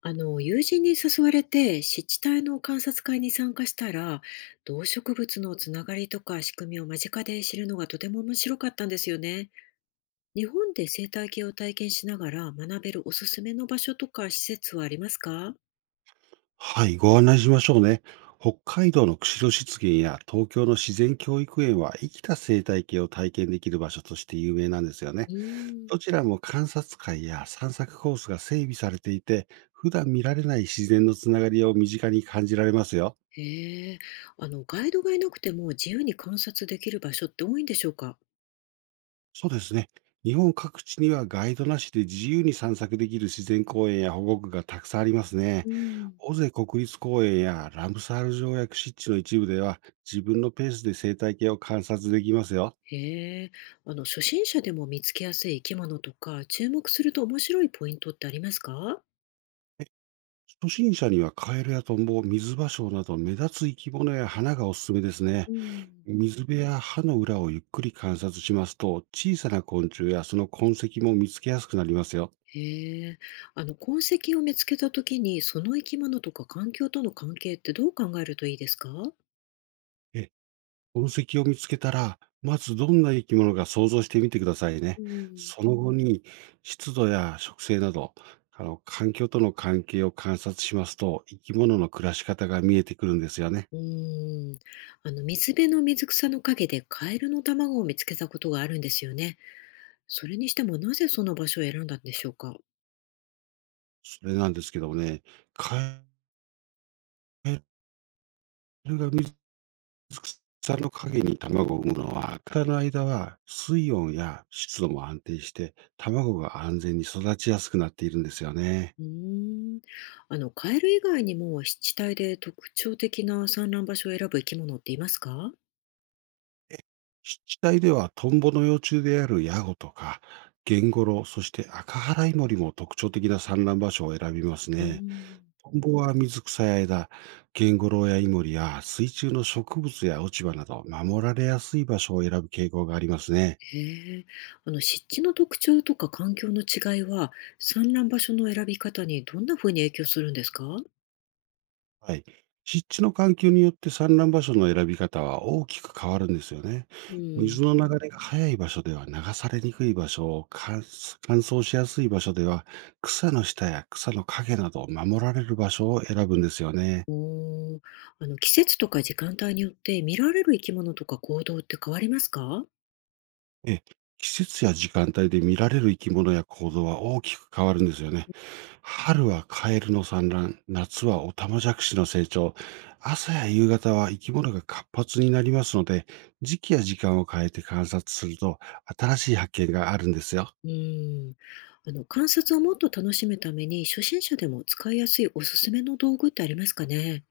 友人に誘われて湿地帯の観察会に参加したら、動植物のつながりとか仕組みを間近で知るのがとても面白かったんですよね。日本で生態系を体験しながら学べるおすすめの場所とか施設はありますか？はい、ご案内しましょうね。北海道の釧路湿原や東京の自然教育園は生きた生態系を体験できる場所として有名なんですようね。ーん。どちらも観察会や散策コースが整備されていて、普段見られない自然のつながりを身近に感じられますよ。へえ。ガイドがいなくても自由に観察できる場所って多いんでしょうか？そうですね、日本各地にはガイドなしで自由に散策できる自然公園や保護区がたくさんありますね。うん。尾瀬国立公園やラムサール条約湿地の一部では、自分のペースで生態系を観察できますよ。へえ。初心者でも見つけやすい生き物とか、注目すると面白いポイントってありますか？初心者にはカエルやトンボ、水芭蕉など目立つ生き物や花がおすすめですうね。ん。水辺や葉の裏をゆっくり観察しますと、小さな昆虫やその痕跡も見つけやすくなりますよ。へえ、あの痕跡を見つけた時に、その生き物とか環境との関係ってどう考えるといいですか？え痕跡を見つけたら、まずどんな生き物か想像してみてくださいうね。ん、その後に湿度や植生など、環境との関係を観察しますと、生き物の暮らし方が見えてくるんですよね。うーん、水辺の水草の陰でカエルの卵を見つけたことがあるんですよね。それにしてもなぜその場所を選んだんでしょうか。それなんですけどもね、カエルが水草の陰に卵を産むのは、草の間は水温や湿度も安定して、卵が安全に育ちやすくなっているんですよね。うーん、あのカエル以外にも湿地帯で特徴的な産卵場所を選ぶ生き物っていますか？湿地帯では、トンボの幼虫であるヤゴとか、ゲンゴロウ、そして赤ハライモリも特徴的な産卵場所を選びますうーね。ん。トンボは水草や枝、ゲンゴロウやイモリや水中の植物や落ち葉など、守られやすい場所を選ぶ傾向がありますね。へえ、あの湿地の特徴とか環境の違いは、産卵場所の選び方にどんな風に影響するんですか？はい。湿地の環境によって、産卵場所の選び方は大きく変わるんですよね。うん、水の流れが速い場所では流されにくい場所、乾燥しやすい場所では、草の下や草の陰など守られる場所を選ぶんですよね。おー、季節とか時間帯によって見られる生き物とか行動って変わりますか？ええ、季節や時間帯で見られる生き物や行動は大きく変わるんですよね。春はカエルの産卵、夏はオタマジャクシの成長、朝や夕方は生き物が活発になりますので、時期や時間を変えて観察すると、新しい発見があるんですよ。うん、観察をもっと楽しむために初心者でも使いやすいおすすめの道具ってありますかね？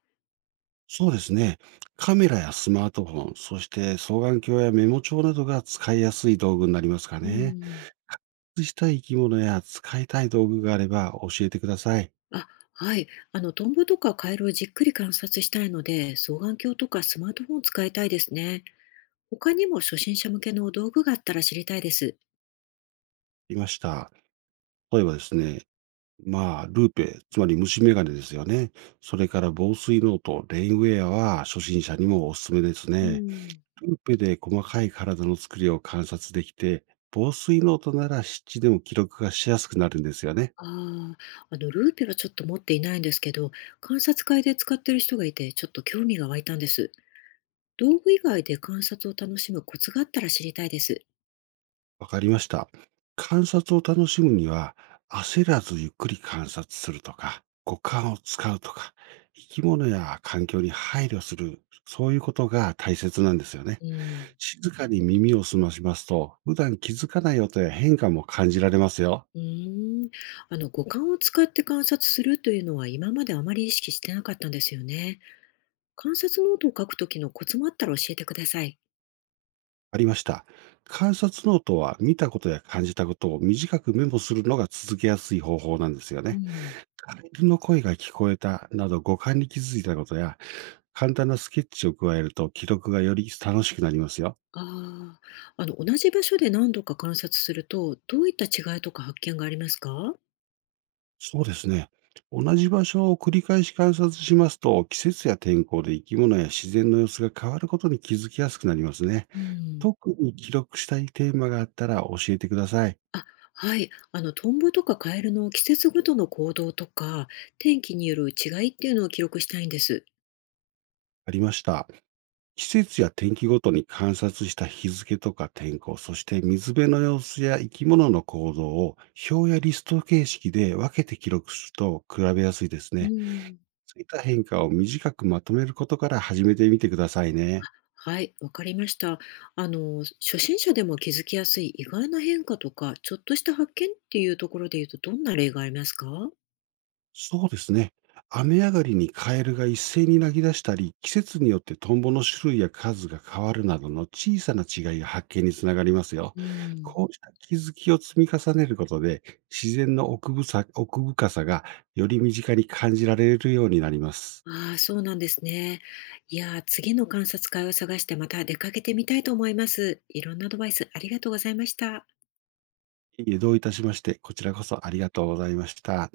そうですね、カメラやスマートフォン、そして双眼鏡やメモ帳などが使いやすい道具になりますかうね。ん、発掘したい生き物や使いたい道具があれば教えてください。あ、はい。トンボとかカエルをじっくり観察したいので、双眼鏡とかスマートフォンを使いたいですね。他にも初心者向けの道具があったら知りたいです。いました。例えばですね、まあ、ルーペ、つまり虫眼鏡ですよね。それから防水ノート、レインウェアは初心者にもおすすめですうね。ん。ルーペで細かい体の作りを観察できて、防水ノートなら湿地でも記録がしやすくなるんですよね。ああ、ルーペはちょっと持っていないんですけど、観察会で使ってる人がいて、ちょっと興味が湧いたんです。道具以外で観察を楽しむコツがあったら知りたいです。わかりました。観察を楽しむには、焦らずゆっくり観察するとか、五感を使うとか、生き物や環境に配慮する、そういうことが大切なんですよね。うん。静かに耳を澄ましますと、普段気づかない音や変化も感じられますよ。うーん、五感を使って観察するというのは今まであまり意識してなかったんですよね。観察ノートを書くときのコツもあったら教えてください。ありました。観察ノートは、見たことや感じたことを短くメモするのが続けやすい方法なんですようね。ん。カエルの声が聞こえたなど五感に気づいたことや、簡単なスケッチを加えると、記録がより楽しくなりますよ。ああ、同じ場所で何度か観察すると、どういった違いとか発見がありますか？そうですね、同じ場所を繰り返し観察しますと、季節や天候で生き物や自然の様子が変わることに気づきやすくなりますね。うん、特に記録したいテーマがあったら教えてください。あ、はい。トンボとかカエルの季節ごとの行動とか、天気による違いっていうのを記録したいんです。ありました。季節や天気ごとに、観察した日付とか天候、そして水辺の様子や生き物の行動を、表やリスト形式で分けて記録すると比べやすいですうね。ん、そういった変化を短くまとめることから始めてみてくださいね。はい、わかりました。初心者でも気づきやすい意外な変化とか、ちょっとした発見っていうところで言うと、どんな例がありますか？そうですね、雨上がりにカエルが一斉に鳴き出したり、季節によってトンボの種類や数が変わるなどの小さな違いが発見につながりますよ。うん。こうした気づきを積み重ねることで、自然の奥深さが、より身近に感じられるようになります。ああ、そうなんですね。いやー、次の観察会を探してまた出かけてみたいと思います。いろんなアドバイスありがとうございました。いえ、どういたしまして、こちらこそありがとうございました。